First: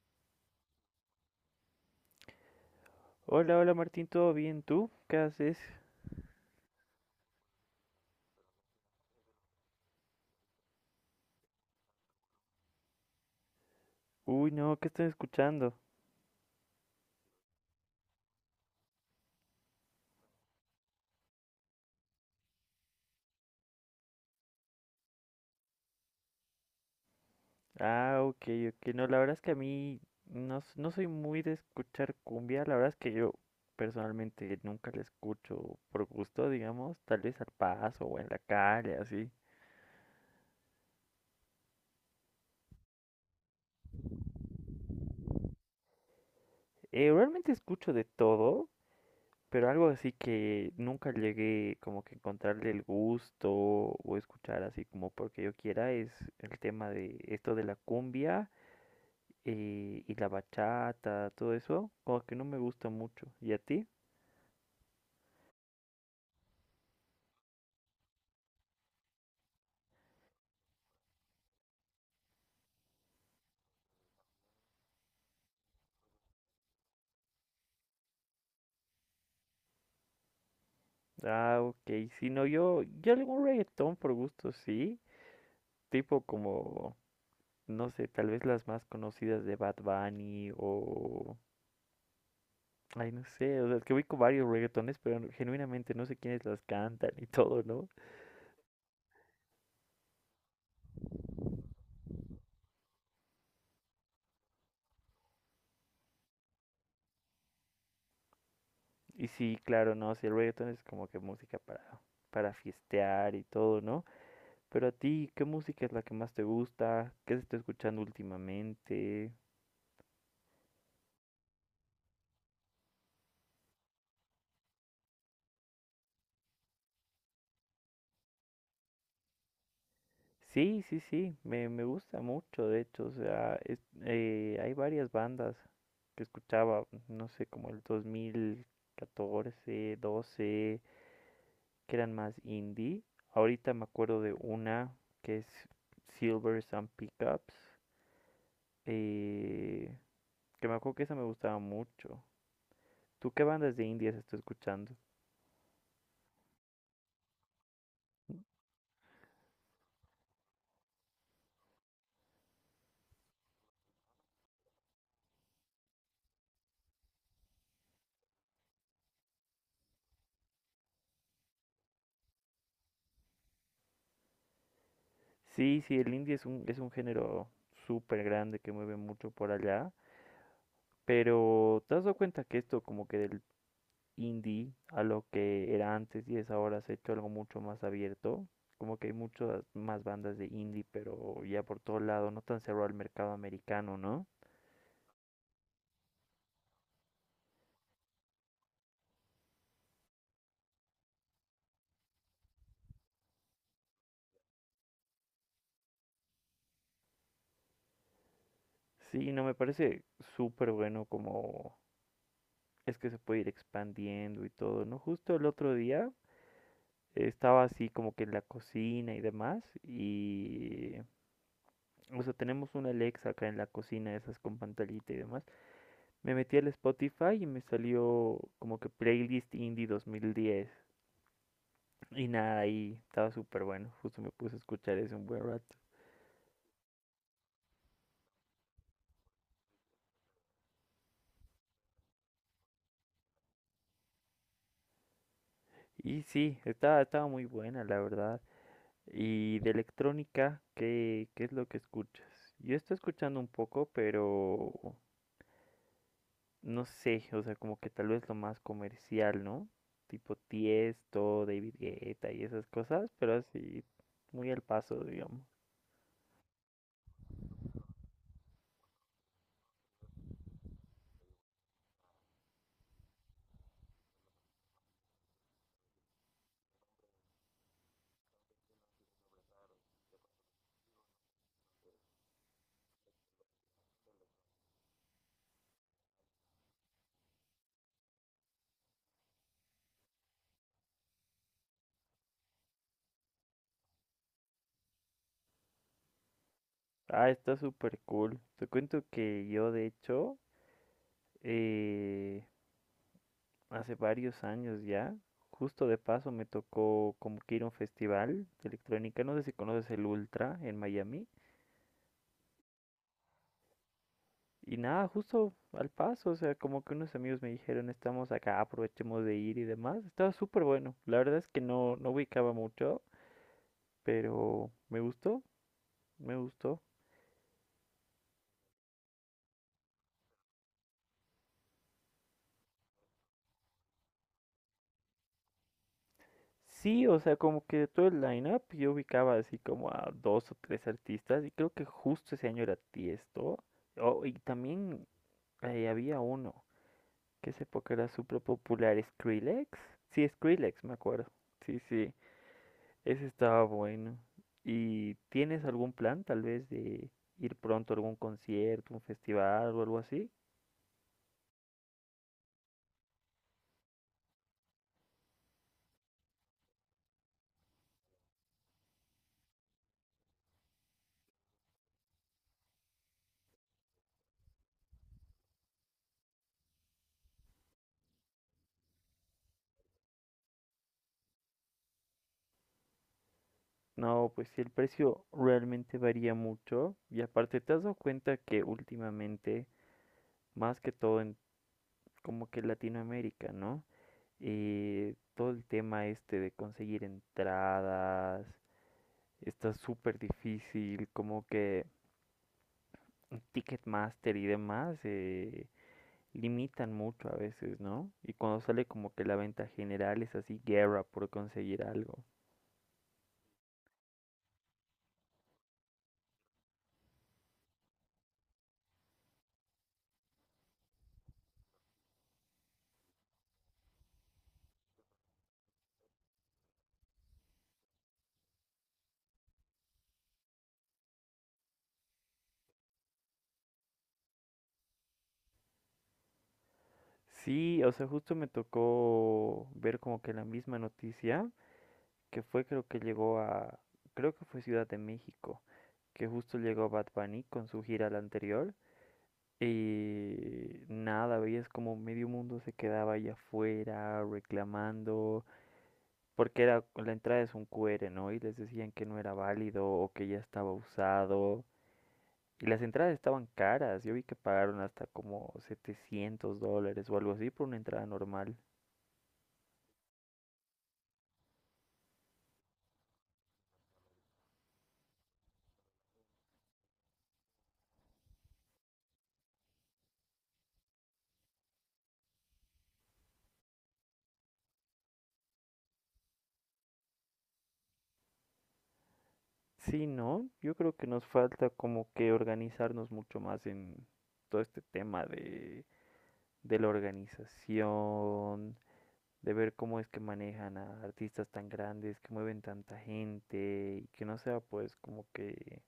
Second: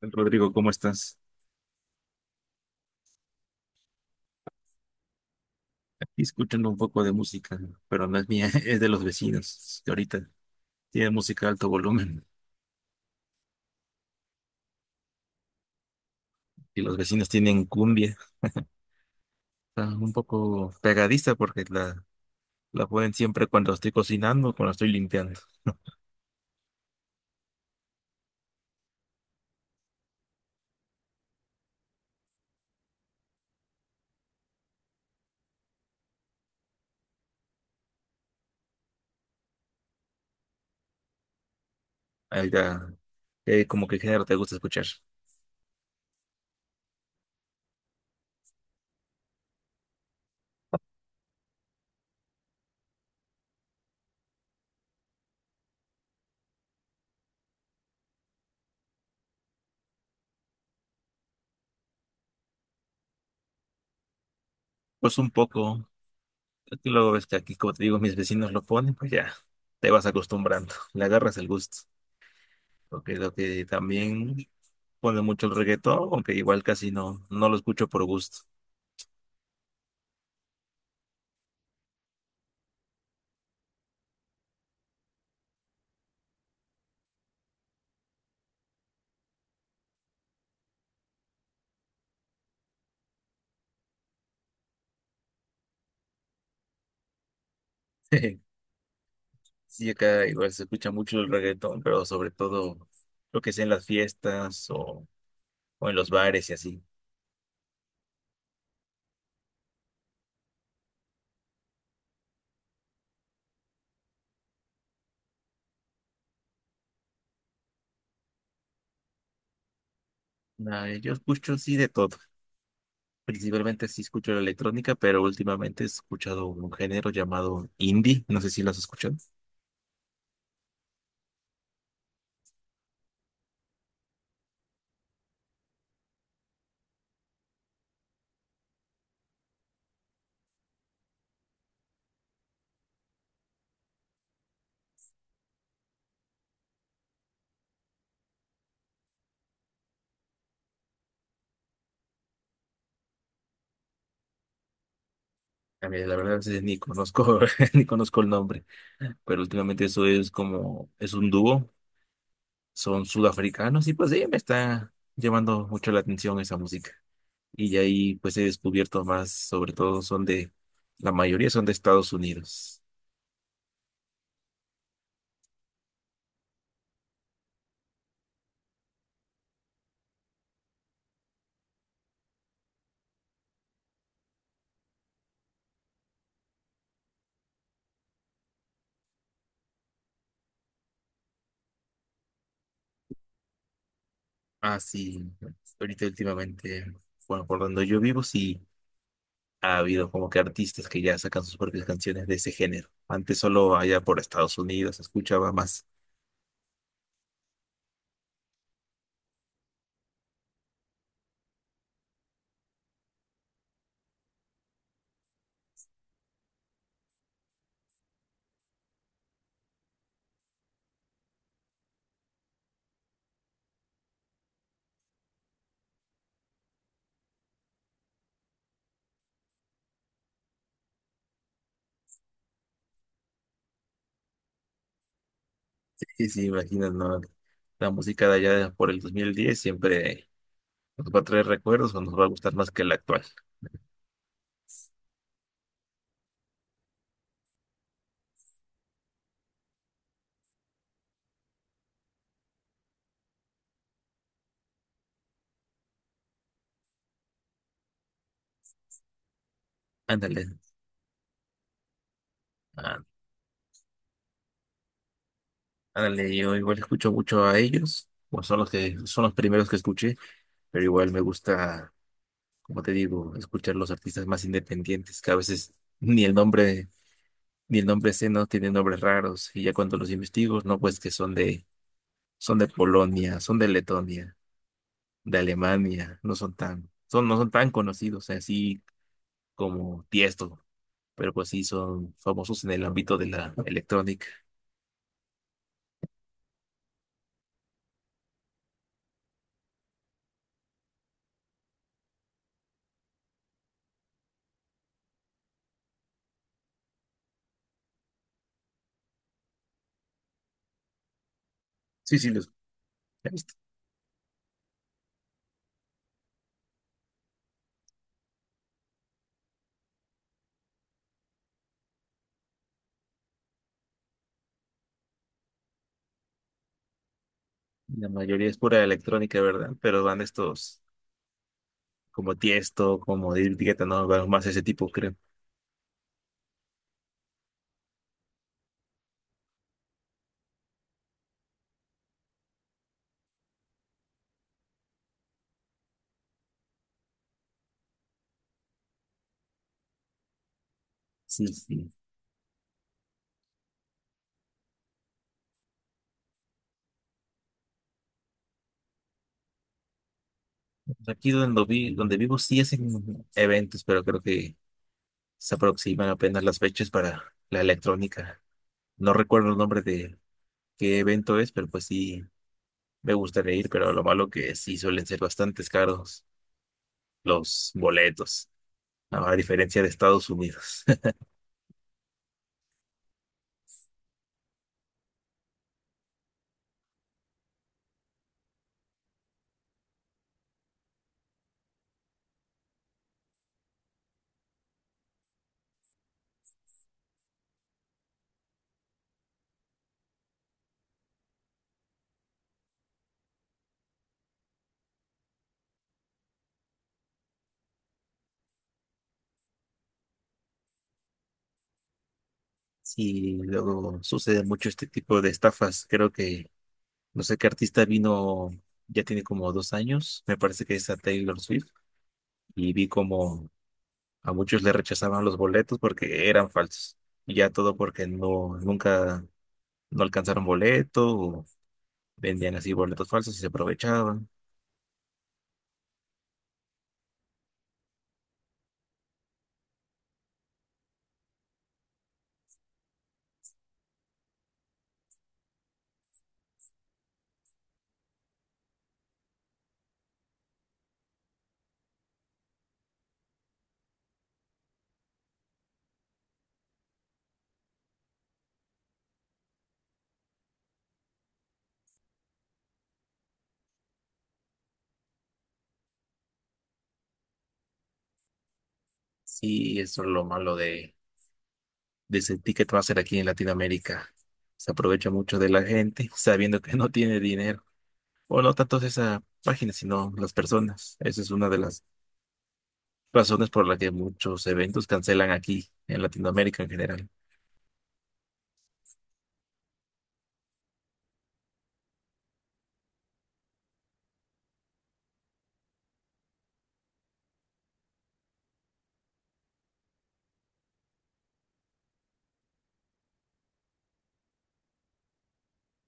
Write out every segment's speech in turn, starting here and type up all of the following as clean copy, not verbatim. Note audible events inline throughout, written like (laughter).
Rodrigo, ¿cómo estás? Hola, hola Martín, ¿todo bien? ¿Tú? ¿Qué haces? Aquí escuchando un poco de música, pero no es mía, (laughs) es de los vecinos, que ahorita tienen música a alto volumen Uy, no, ¿qué estoy escuchando? y los vecinos tienen cumbia. Está un poco pegadiza porque la ponen siempre cuando estoy cocinando, cuando estoy limpiando. Ah, ok, ok. No, la verdad es que a mí no, no soy muy de escuchar cumbia. La verdad es que yo personalmente nunca la escucho por gusto, digamos, tal vez al paso o en la calle, así. Ahí ya, como que género te gusta escuchar. Realmente escucho de todo, pero algo así que nunca llegué como que encontrarle el gusto o escuchar así como porque yo quiera es el tema de esto de la cumbia. Y la bachata, todo eso, como que no me gusta mucho. ¿Y a ti? Pues un poco, es que luego ves que aquí, como te digo, mis vecinos lo ponen, pues ya te vas acostumbrando, le agarras el gusto. Porque lo que también pone mucho el reggaetón, aunque igual casi no lo escucho por gusto. Ah, ok. Si no, yo algún reggaetón por gusto, sí. Tipo como, no sé, tal vez las más conocidas de Bad Bunny o... Ay, no sé, o sea, es que ubico varios reggaetones, pero genuinamente no sé quiénes las cantan y todo, ¿no? (laughs) Sí, acá igual se escucha mucho el reggaetón, pero sobre todo lo que sea en las fiestas o en los bares y así. Y sí, claro, no, sí, el reggaetón es como que música para fiestear y todo, ¿no? Pero a ti, ¿qué música es la que más te gusta? ¿Qué se está escuchando últimamente? Nah, yo escucho sí de todo. Principalmente sí escucho la electrónica, pero últimamente he escuchado un género llamado indie. No sé si lo has escuchado. Sí, sí, sí, me gusta mucho, de hecho, o sea, hay varias bandas que escuchaba, no sé, como el 2014, doce, que eran más indie. Ahorita me acuerdo de una que es Silver and Pickups, eh, que me acuerdo que esa me gustaba mucho. ¿Tú qué bandas de indias estás escuchando? A mí, la verdad, a veces ni conozco, (laughs) ni conozco el nombre. Pero últimamente eso es como, es un dúo. Son sudafricanos y pues sí, me está llamando mucho la atención esa música, y de ahí pues he descubierto más, sobre todo son de, la mayoría son de Estados Unidos. Sí, sí, el indie es un género súper grande que mueve mucho por allá, pero ¿te has dado cuenta que esto como que del indie a lo que era antes y es ahora se ha hecho algo mucho más abierto? Como que hay muchas más bandas de indie, pero ya por todo lado, no tan cerrado al mercado americano, ¿no? Ah, sí, ahorita últimamente, bueno, por donde yo vivo sí ha habido como que artistas que ya sacan sus propias canciones de ese género. Antes solo allá por Estados Unidos se escuchaba más. (laughs) Sí, no, me parece súper bueno como es que se puede ir expandiendo y todo, ¿no? Justo el otro día estaba así como que en la cocina y demás y o sea, tenemos una Alexa acá en la cocina, esas con pantallita y demás. Me metí al Spotify y me salió como que playlist indie 2010. Y nada, ahí estaba súper bueno. Justo me puse a escuchar eso un buen rato. Y si imaginas, ¿no? La música de allá por el 2010 siempre nos va a traer recuerdos o nos va a gustar más que la actual. Y sí, estaba muy buena, la verdad. Y de electrónica, ¿qué es lo que escuchas? Yo estoy escuchando un poco, pero no sé, o sea, como que tal vez lo más comercial, ¿no? Tipo Ándale, Tiesto, David Guetta y esas ah, cosas, pero así, muy al paso, digamos. ándale, yo igual escucho mucho a ellos, o son los que son los primeros que escuché, pero igual me gusta, como te digo, escuchar los artistas más independientes, que a veces ni el nombre, ni el nombre sé, no tienen nombres raros, y ya cuando los investigo, no, pues que son de Polonia, son de Letonia, de Alemania, no son tan, son, no son tan conocidos, así como Tiesto, pero pues sí son famosos en el ámbito de la electrónica. Ah, está súper cool. Te cuento que yo, de hecho, eh, hace varios años ya, justo de paso me tocó como que ir a un festival de electrónica, no sé si conoces el Ultra en Miami. Sí, sí, los he visto. Y nada, justo al paso, o sea, como que unos amigos me dijeron, estamos acá, aprovechemos de ir y demás. Estaba súper bueno. La verdad es que no, no ubicaba mucho, pero me gustó, me gustó. La mayoría es pura electrónica, ¿verdad? Pero van estos como Tiesto, como David Guetta, no, van más ese tipo, creo. Sí, o sea, como que de todo el lineup yo ubicaba así como a dos o tres artistas y creo que justo ese año era Tiesto. Oh, y también había uno que esa época era súper popular, Skrillex. Sí, Skrillex, me acuerdo. Sí, Sí, sí. sí. Ese estaba bueno. ¿Y tienes algún plan tal vez de ir pronto a algún concierto, un festival o algo así? Aquí donde vivo sí hacen eventos, pero creo que se aproximan apenas las fechas para la electrónica. No recuerdo el nombre de qué evento es, pero pues sí me gustaría ir, pero lo malo que sí suelen ser bastante caros los boletos, ¿no? A diferencia de Estados Unidos. (laughs) No, pues sí, el precio realmente varía mucho. Y aparte, ¿te has dado cuenta que últimamente, más que todo en como que Latinoamérica, ¿no? Todo el tema este de conseguir entradas está súper difícil, como que Ticketmaster y demás. Limitan mucho a veces, ¿no? Y cuando sale como que la venta general es así, guerra por conseguir algo. Sí, luego sucede mucho este tipo de estafas. Creo que no sé qué artista vino, ya tiene como dos años, me parece que es a Taylor Swift, y vi como a muchos le rechazaban los boletos porque eran falsos. Y ya todo porque no, nunca no alcanzaron boleto o vendían así boletos falsos y se aprovechaban. Sí, o sea, justo me tocó ver como que la misma noticia, que fue creo que llegó a, creo que fue Ciudad de México, que justo llegó Bad Bunny con su gira la anterior. Y nada, veías como medio mundo se quedaba ahí afuera reclamando, porque era, la entrada es un QR, ¿no? Y les decían que no era válido o que ya estaba usado. Y las entradas estaban caras. Yo vi que pagaron hasta como $700 o algo así por una entrada normal. Sí, eso es lo malo de ese ticket ser aquí en Latinoamérica. Se aprovecha mucho de la gente (laughs) sabiendo que no tiene dinero. O no tanto esa página, sino las personas. Esa es una de las razones por la que muchos eventos cancelan aquí en Latinoamérica en general. (laughs) Sí, ¿no? Yo creo que nos falta como que organizarnos mucho más en todo este tema de la organización, de ver cómo es que manejan a artistas tan grandes, que mueven tanta gente y que no sea pues como que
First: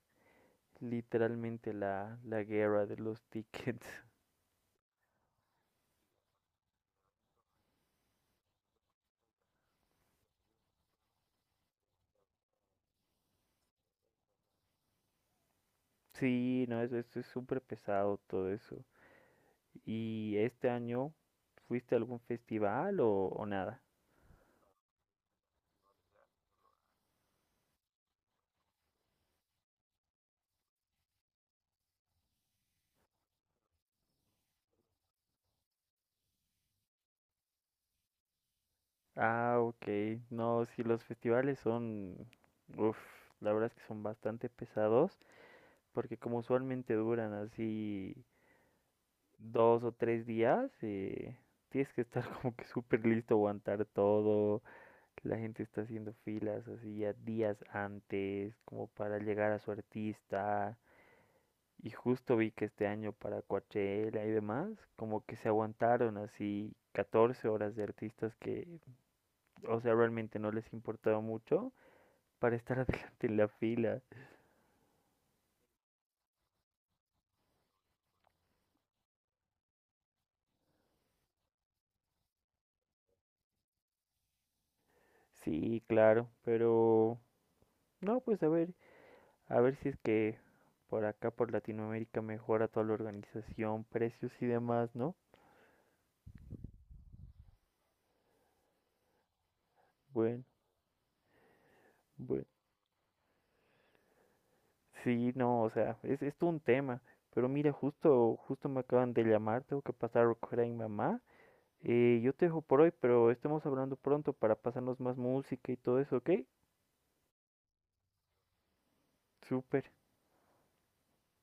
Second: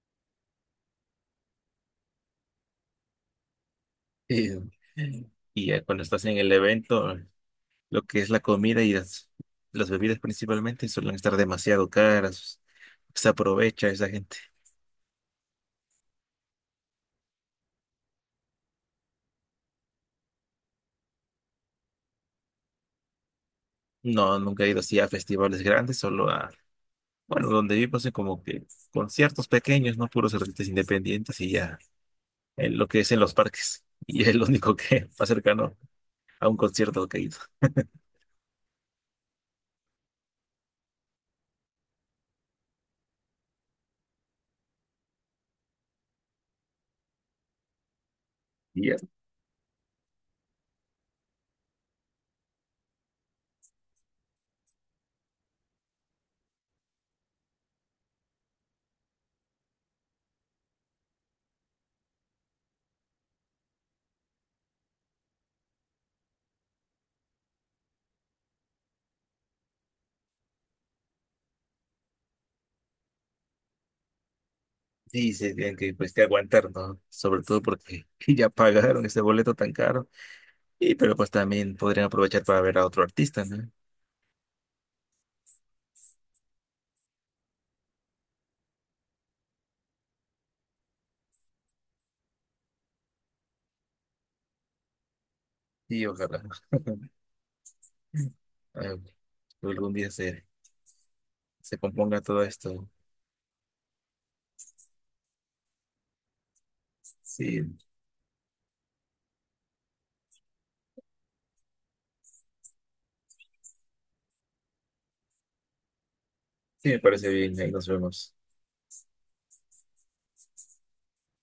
literalmente la guerra de los tickets. (laughs) Eh, y ya cuando estás en el evento, lo que es la comida y las bebidas principalmente suelen estar demasiado caras. Se aprovecha esa gente. Sí, no, eso es súper pesado todo eso. ¿Y este año fuiste a algún festival o nada? No, nunca he ido así a festivales grandes, solo a, bueno, donde vivo son como que conciertos pequeños, no puros artistas independientes y ya, en lo que es en los parques. Y es lo único que (laughs) más cercano a un concierto que he ido. Ah, ok. No, sí, los festivales son, uf, la verdad es que son bastante pesados, porque como usualmente duran así Y ya, 2 o 3 días, tienes que estar (laughs) como que súper listo, aguantar todo. La gente está haciendo filas así ya días antes, como para llegar a su artista. Y justo vi que este año para Coachella y demás, como que se aguantaron así 14 horas de artistas que, o sea, realmente no les importaba mucho para estar (laughs) adelante en la fila. sí, se tienen que, pues, que aguantar, ¿no? Sobre todo porque (laughs) ya pagaron ese boleto tan caro. Y pero pues también podrían aprovechar para ver a otro artista, ¿no? Sí, claro, pero no, pues a ver si es que por acá, por Latinoamérica, mejora toda la organización, precios y demás, ¿no? Sí, ojalá, eh, algún día Bueno, se se componga todo bueno. esto. Sí, no, o sea, es todo un tema. Pero mira, Sí, justo, justo me acaban de llamar, tengo que pasar a recoger a mi mamá. Yo te dejo por hoy, pero estemos hablando pronto para pasarnos más música y todo eso, ¿ok? sí, me parece bien. Ahí nos vemos. Súper.